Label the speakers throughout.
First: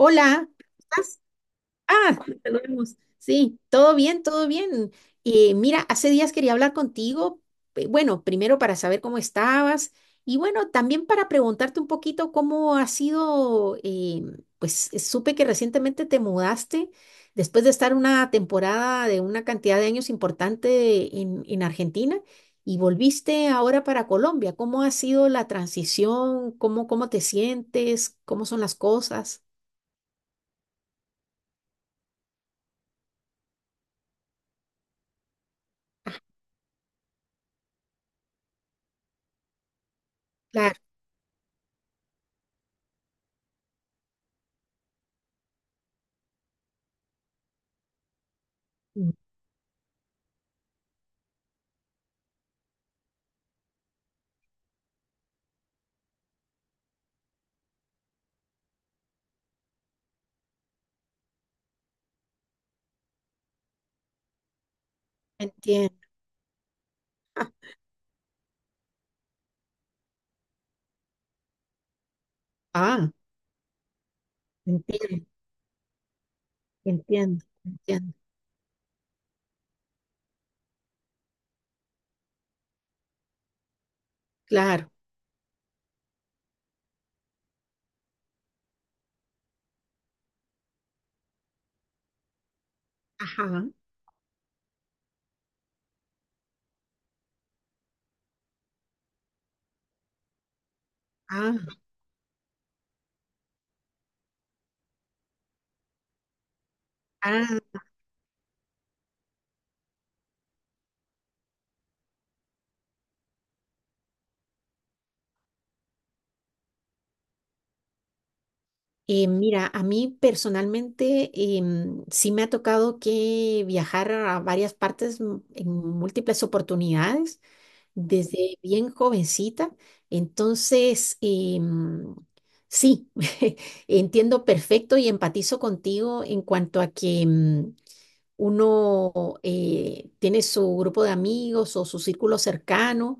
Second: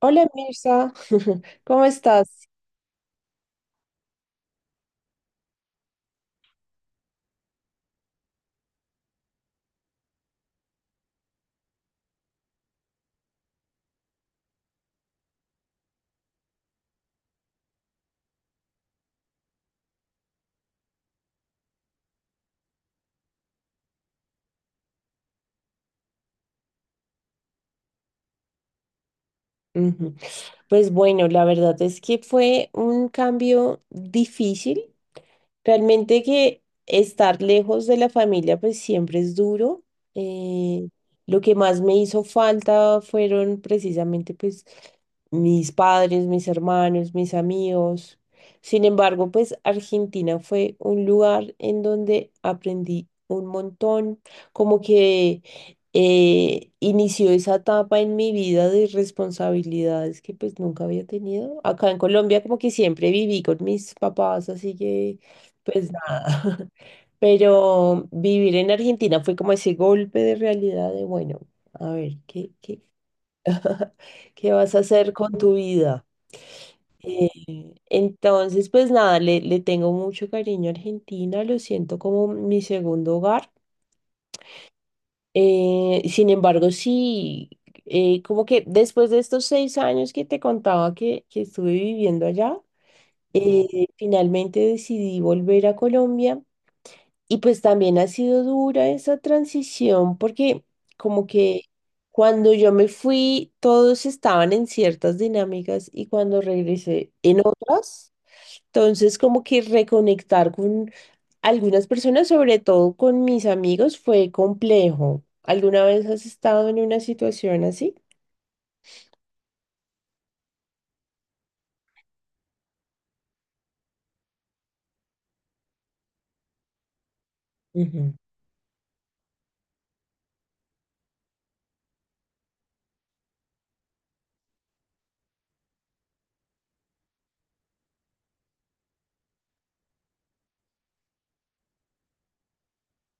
Speaker 1: Hola Mirza,
Speaker 2: ¿estás?
Speaker 1: ¿cómo
Speaker 2: Ah, nos
Speaker 1: estás?
Speaker 2: saludamos. Sí, todo bien, todo bien. Mira, hace días quería hablar contigo. Bueno, primero para saber cómo estabas y bueno, también para preguntarte un poquito cómo ha sido, pues supe que recientemente te mudaste después de estar una temporada de una cantidad de años importante en Argentina y volviste ahora para Colombia. ¿Cómo ha sido la transición? ¿Cómo te sientes? ¿Cómo son las cosas?
Speaker 1: Ujú. Pues bueno, la verdad es que fue un cambio difícil. Realmente, que estar lejos de la familia pues siempre es duro.
Speaker 2: Claro.
Speaker 1: Eh, lo que más me hizo falta fueron precisamente pues mis padres, mis hermanos, mis amigos. Sin
Speaker 2: Mm.
Speaker 1: embargo, pues Argentina fue un lugar en donde aprendí un montón, como que inició esa etapa en mi vida de responsabilidades que pues nunca había tenido. Acá en Colombia como que siempre viví con mis papás, así que pues
Speaker 2: Entiendo.
Speaker 1: nada, pero vivir en Argentina fue como ese golpe de realidad de, bueno, a ver, ¿qué, qué,
Speaker 2: Ah,
Speaker 1: qué vas a hacer
Speaker 2: entiendo,
Speaker 1: con tu vida?
Speaker 2: entiendo, entiendo.
Speaker 1: Entonces, pues nada, le tengo mucho cariño a Argentina, lo siento como mi segundo hogar.
Speaker 2: Claro.
Speaker 1: Sin embargo, sí, como que después de estos 6 años que te contaba que estuve viviendo allá,
Speaker 2: Ajá.
Speaker 1: finalmente decidí volver a Colombia. Y pues también ha sido dura esa transición porque, como que,
Speaker 2: Ah,
Speaker 1: cuando yo me fui todos estaban en ciertas dinámicas y cuando regresé en
Speaker 2: ah.
Speaker 1: otras. Entonces como que reconectar con algunas personas, sobre todo con mis amigos, fue complejo. ¿Alguna vez has estado en una situación así?
Speaker 2: Mira, a mí personalmente sí me ha tocado que viajar a varias partes en múltiples oportunidades
Speaker 1: Ujú.
Speaker 2: desde bien jovencita. Entonces, sí. Entiendo perfecto y empatizo contigo en cuanto a que uno tiene su grupo de amigos o su círculo cercano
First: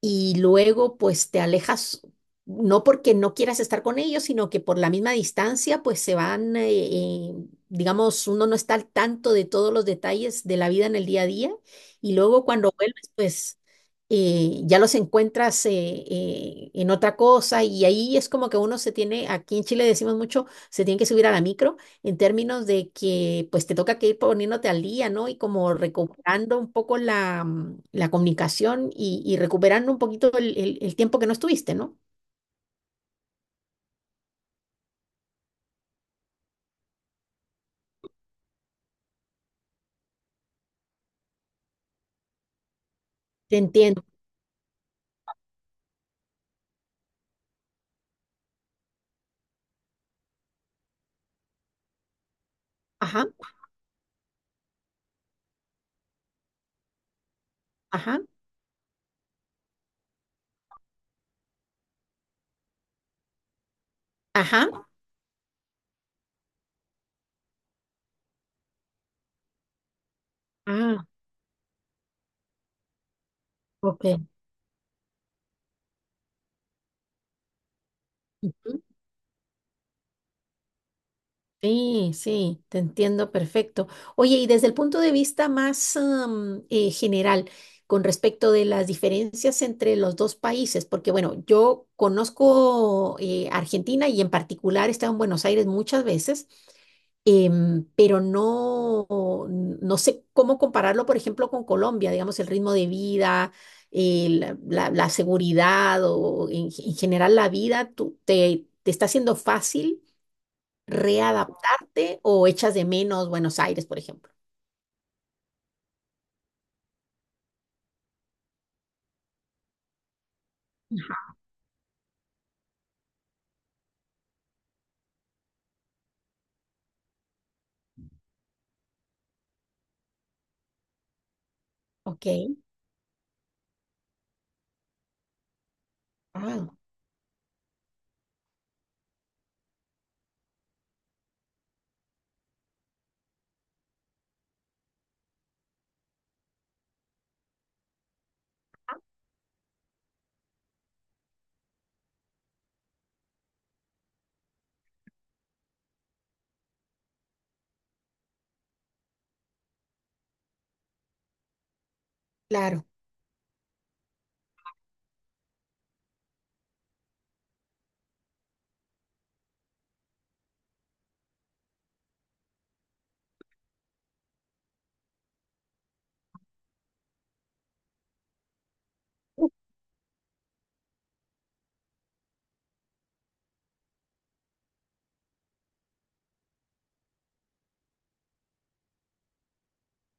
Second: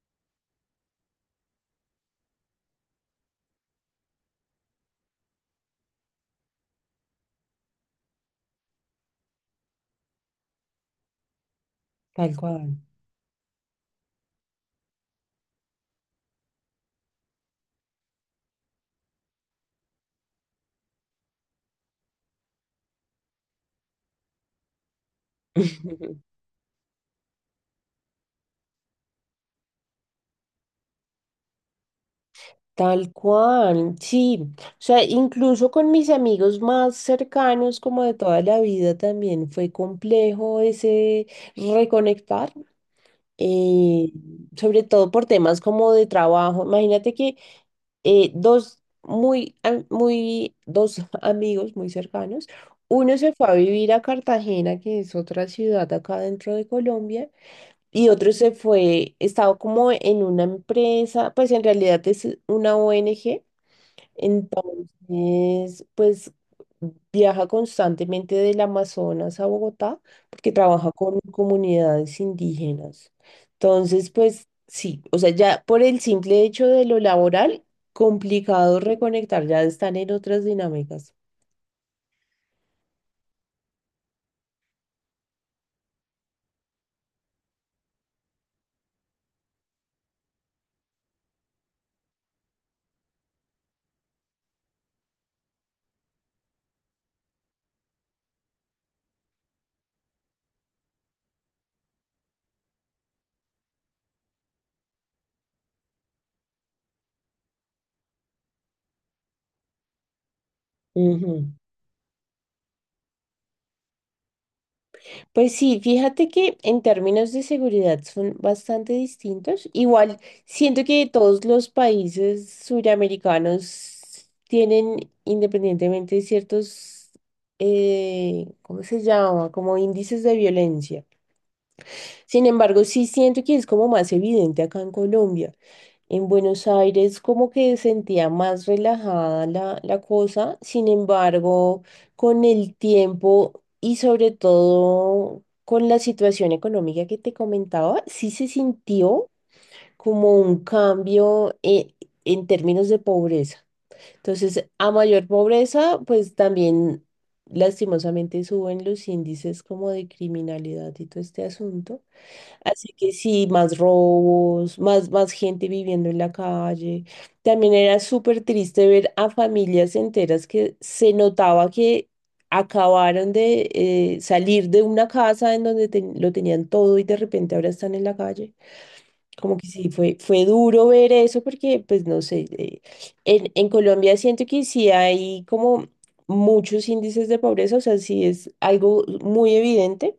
Speaker 2: y luego pues te alejas, no porque no quieras estar con ellos, sino que por la misma distancia pues se van, digamos, uno no está al tanto de todos los detalles de la vida en el día a día y
Speaker 1: Tal
Speaker 2: luego
Speaker 1: cual.
Speaker 2: cuando vuelves pues. Ya los encuentras en otra cosa y ahí es como que uno se tiene, aquí en Chile decimos mucho, se tiene que subir a la micro en términos de que pues te toca que ir poniéndote al día, ¿no? Y como recuperando un poco la comunicación y recuperando un poquito el tiempo que no estuviste, ¿no?
Speaker 1: Tal cual, sí. O sea, incluso con mis amigos más cercanos, como de toda la vida, también fue complejo ese reconectar,
Speaker 2: Te entiendo.
Speaker 1: eh, sobre todo por temas como de trabajo. Imagínate que dos amigos muy cercanos, uno
Speaker 2: Ajá,
Speaker 1: se fue a vivir a Cartagena, que es otra ciudad acá dentro de Colombia. Y
Speaker 2: ajá,
Speaker 1: otro se fue, estaba como en una empresa, pues en realidad es una ONG,
Speaker 2: ajá.
Speaker 1: entonces, pues viaja constantemente del Amazonas a Bogotá porque trabaja
Speaker 2: Ah,
Speaker 1: con comunidades indígenas.
Speaker 2: ok.
Speaker 1: Entonces, pues sí, o sea, ya por el simple hecho de lo laboral, complicado reconectar, ya están en otras dinámicas.
Speaker 2: Sí, sí, te entiendo perfecto. Oye, y desde el punto de vista más general, con respecto de las diferencias entre los dos países, porque bueno, yo conozco Argentina y en particular he estado en Buenos Aires muchas veces, pero no, no sé cómo compararlo, por ejemplo, con Colombia, digamos, el ritmo de vida, la seguridad o en general la vida, ¿te está siendo fácil
Speaker 1: Ujú.
Speaker 2: readaptarte o echas de menos Buenos Aires, por ejemplo?
Speaker 1: Pues sí, fíjate que en términos de seguridad son bastante distintos. Igual, siento que todos los países suramericanos tienen independientemente ciertos, ¿cómo se llama? Como índices de violencia.
Speaker 2: Ok.
Speaker 1: Sin embargo, sí siento que es como más evidente acá en Colombia. En Buenos
Speaker 2: Ah,
Speaker 1: Aires como que sentía más relajada la cosa. Sin embargo, con el tiempo y sobre todo con la situación económica que te comentaba, sí se sintió como un cambio en términos de pobreza. Entonces, a mayor pobreza, pues también lastimosamente suben los índices como de criminalidad y todo este asunto.
Speaker 2: claro.
Speaker 1: Así que sí, más robos, más, más gente viviendo en la calle. También era súper triste ver a familias enteras que se notaba que acabaron de salir de una casa en donde lo tenían todo y de repente ahora están en la calle.
Speaker 2: Uh.
Speaker 1: Como que sí, fue, fue duro ver eso porque, pues no sé, en Colombia siento que sí hay como muchos índices de pobreza, o sea, sí es algo muy evidente,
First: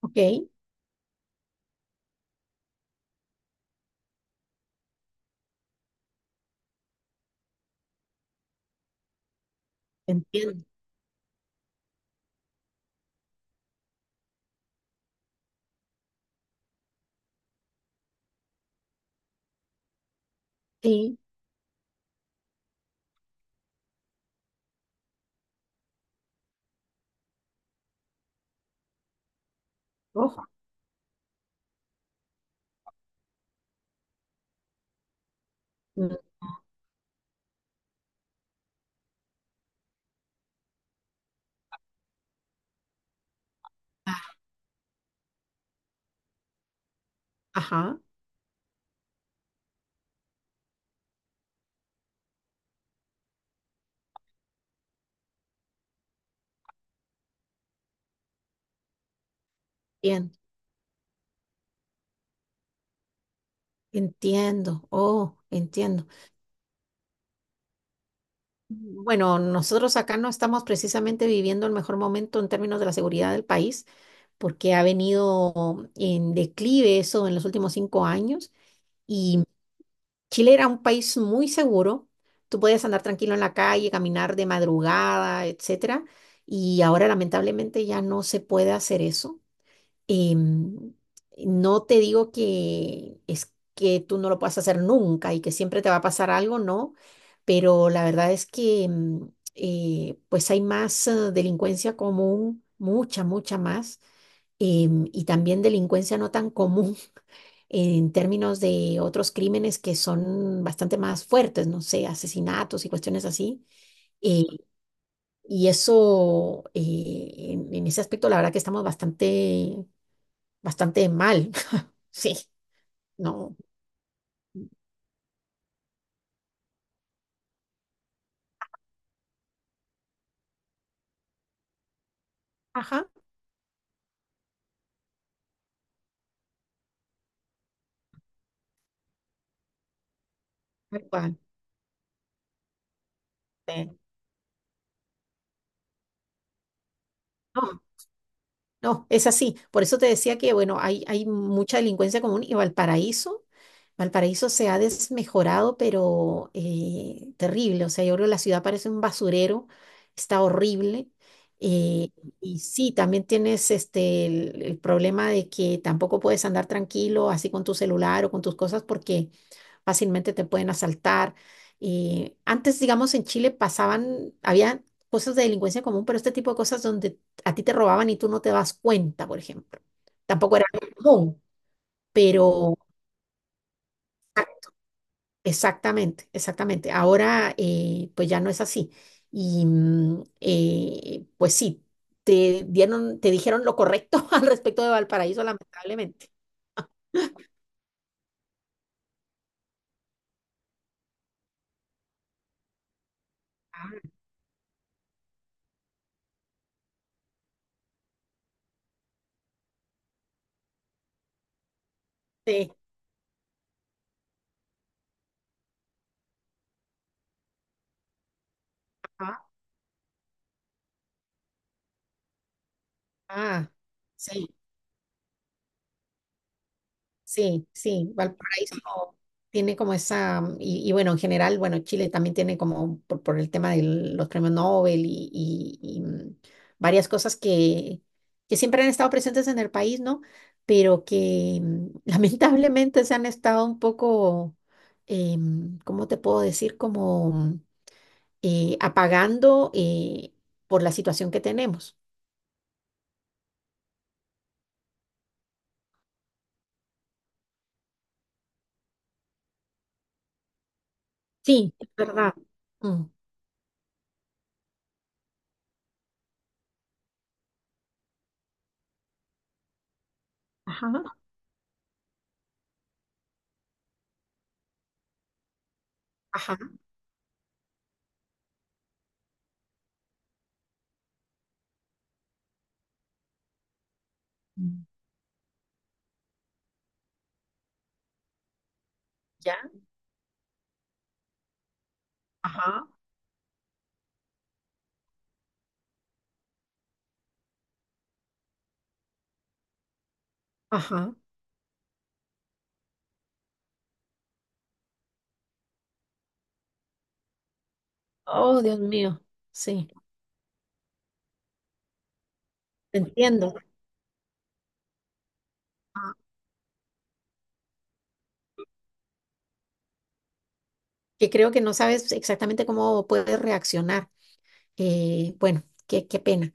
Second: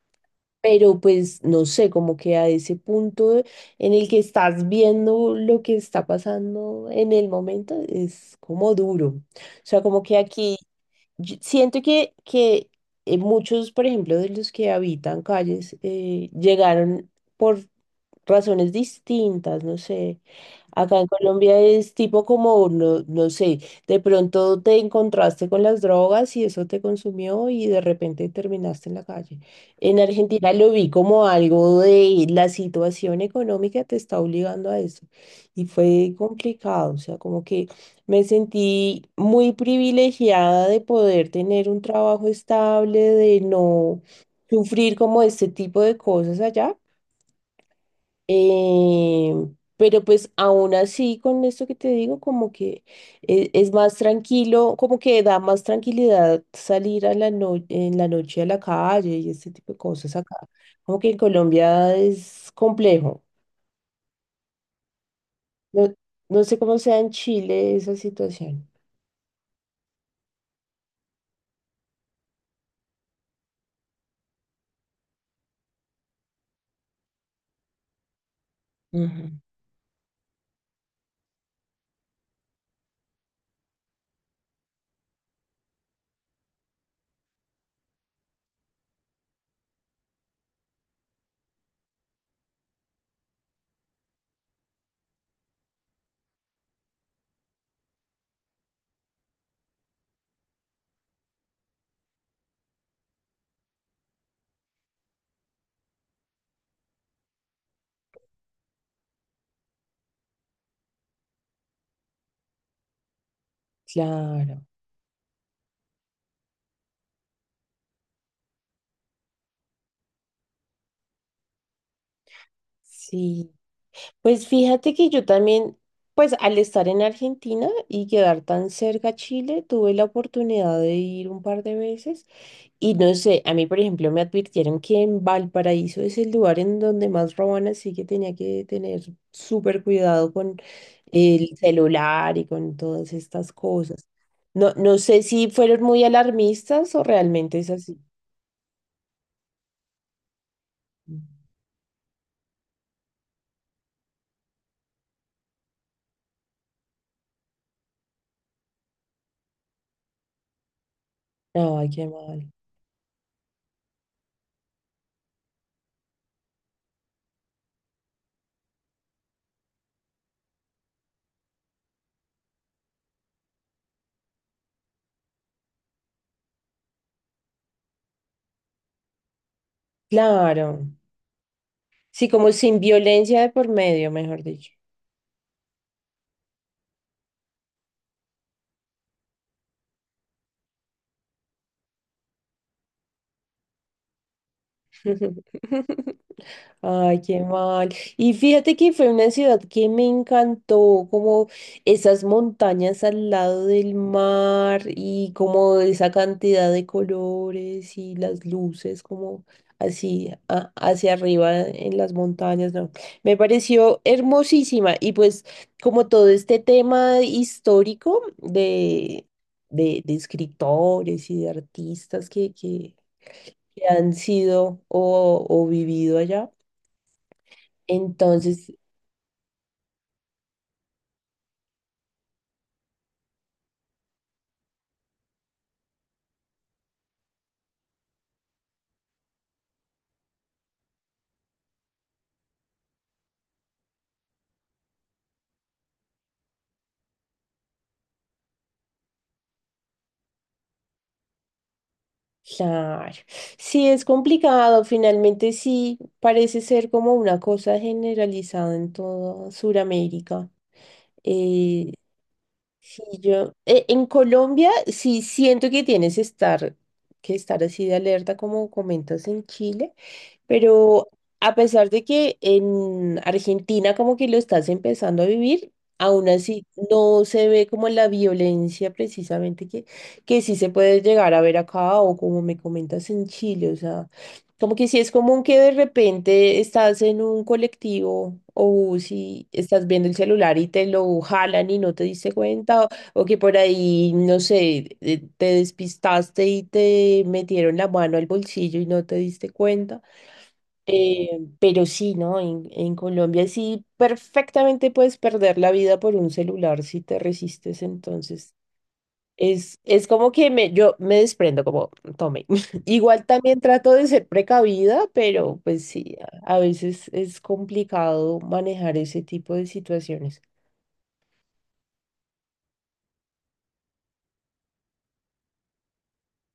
Speaker 2: Ok.
Speaker 1: pero pues no sé, como que a ese punto en el que estás viendo lo que está pasando en el momento es como duro. O sea, como que aquí
Speaker 2: Entiendo.
Speaker 1: yo siento que muchos, por ejemplo, de los que habitan calles llegaron por razones distintas, no sé. Acá en
Speaker 2: Sí.
Speaker 1: Colombia es tipo como, no, no sé, de pronto te encontraste con las drogas y eso te consumió y de repente terminaste en la calle. En
Speaker 2: Ojo.
Speaker 1: Argentina lo vi como algo de la situación económica te está obligando a eso. Y fue
Speaker 2: Mm.
Speaker 1: complicado, o sea, como que me sentí muy privilegiada de poder tener un trabajo estable, de no
Speaker 2: Ah.
Speaker 1: sufrir como este tipo de cosas allá,
Speaker 2: Ajá.
Speaker 1: eh, pero pues aún así, con esto que te digo, como que es, más tranquilo, como que da más tranquilidad salir a la en la noche a la calle y este tipo de cosas
Speaker 2: Bien.
Speaker 1: acá. Como que en Colombia es complejo.
Speaker 2: Entiendo. Oh,
Speaker 1: No,
Speaker 2: entiendo.
Speaker 1: no sé cómo sea en Chile esa situación.
Speaker 2: Bueno, nosotros acá no estamos precisamente viviendo el mejor momento en términos de la seguridad del país, porque ha venido en declive eso en los últimos cinco años.
Speaker 1: Ujú.
Speaker 2: Y Chile era un país muy seguro, tú podías andar tranquilo en la calle, caminar de madrugada, etcétera, y ahora lamentablemente ya no se puede hacer eso. Em, no te digo que es que tú no lo puedas hacer nunca y que siempre te va a pasar algo, no, pero la verdad es que pues hay más delincuencia común, mucha, mucha más, y también delincuencia no tan común en términos de otros crímenes que son bastante más fuertes, no sé, asesinatos y cuestiones así. eh,
Speaker 1: Claro.
Speaker 2: y eso, en ese aspecto, la verdad que estamos bastante, bastante mal. Sí,
Speaker 1: Sí.
Speaker 2: no.
Speaker 1: Pues fíjate que yo también, pues al estar en Argentina y quedar tan cerca a Chile, tuve la oportunidad de ir un par de veces, y
Speaker 2: Ajá.
Speaker 1: no sé, a mí por ejemplo me advirtieron que en Valparaíso es el lugar en donde más roban, así que tenía que tener súper cuidado con
Speaker 2: Tal cual,
Speaker 1: el celular y con todas estas
Speaker 2: sí.
Speaker 1: cosas. No, no sé si fueron muy alarmistas o realmente es
Speaker 2: No,
Speaker 1: así.
Speaker 2: no, es así. Por eso te decía que, bueno, hay mucha delincuencia común y Valparaíso, Valparaíso se ha desmejorado, pero terrible. O sea, yo creo que la ciudad parece un basurero, está horrible.
Speaker 1: Ay, qué
Speaker 2: eh,
Speaker 1: mal.
Speaker 2: y sí, también tienes este, el problema de que tampoco puedes andar tranquilo así con tu celular o con tus cosas porque fácilmente te pueden asaltar. Y antes, digamos, en Chile pasaban, había cosas de delincuencia común, pero este tipo de cosas donde a ti te robaban y tú no te das cuenta, por ejemplo. Tampoco era
Speaker 1: Claro.
Speaker 2: muy común,
Speaker 1: Sí, como
Speaker 2: pero
Speaker 1: sin violencia de por medio, mejor
Speaker 2: ah,
Speaker 1: dicho.
Speaker 2: exactamente, exactamente. Ahora, pues ya no es así. Y pues sí, te dijeron lo correcto al respecto de Valparaíso, lamentablemente.
Speaker 1: Ay, qué mal. Y fíjate que fue una ciudad que me encantó, como esas montañas al lado del
Speaker 2: Ah,
Speaker 1: mar y como esa cantidad de colores y las luces como así hacia arriba en las
Speaker 2: sí.
Speaker 1: montañas, ¿no? Me pareció hermosísima y pues como todo este tema histórico
Speaker 2: Ah,
Speaker 1: de escritores y de artistas
Speaker 2: ah,
Speaker 1: que han
Speaker 2: sí.
Speaker 1: sido o vivido allá.
Speaker 2: Sí, sí,
Speaker 1: Entonces,
Speaker 2: Valparaíso tiene como esa, y bueno, en general, bueno, Chile también tiene como por el tema de los premios Nobel y varias cosas que siempre han estado presentes en el país, ¿no? Pero que lamentablemente se han estado un poco, ¿cómo te puedo decir? Como apagando por la situación que tenemos.
Speaker 1: claro, sí es complicado, finalmente sí parece ser como una cosa generalizada en toda Sudamérica.
Speaker 2: Sí, es
Speaker 1: Eh,
Speaker 2: verdad.
Speaker 1: sí,
Speaker 2: Mm.
Speaker 1: yo, en Colombia sí siento que tienes que estar así de alerta como comentas en Chile.
Speaker 2: Ajá,
Speaker 1: Pero a pesar de que en Argentina como que lo estás empezando a vivir, aún
Speaker 2: ajá.
Speaker 1: así no se ve como la violencia precisamente que sí se puede llegar a ver acá o como me comentas en Chile. O sea, como
Speaker 2: Mm.
Speaker 1: que sí es común que de repente estás en un colectivo o si
Speaker 2: ¿Ya?
Speaker 1: estás viendo el celular y te lo jalan y no te diste cuenta,
Speaker 2: Ajá,
Speaker 1: o que por ahí, no sé, te despistaste y te metieron la mano al bolsillo y no te diste cuenta.
Speaker 2: ajá.
Speaker 1: Eh, pero sí, ¿no? En Colombia sí perfectamente puedes perder la vida por un celular si te resistes. Entonces,
Speaker 2: Oh, Dios mío, sí,
Speaker 1: es como que me, yo me desprendo, como tome.
Speaker 2: te
Speaker 1: Igual
Speaker 2: entiendo.
Speaker 1: también trato de ser precavida, pero pues
Speaker 2: Ah.
Speaker 1: sí, a veces es complicado manejar ese tipo de situaciones.
Speaker 2: Que creo que no sabes exactamente cómo puedes reaccionar. Bueno, qué, qué pena.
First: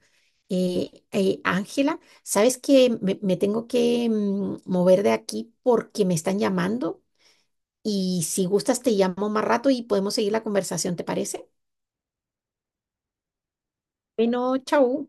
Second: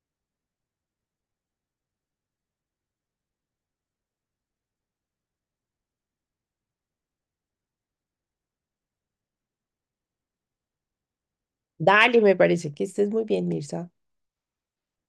Speaker 2: Ángela, sabes que me tengo que mover de aquí porque me están llamando y si gustas te llamo más rato y podemos seguir la conversación, ¿te parece?
Speaker 1: Dale, me parece, que estés muy bien, Mirza.
Speaker 2: Bueno, chau.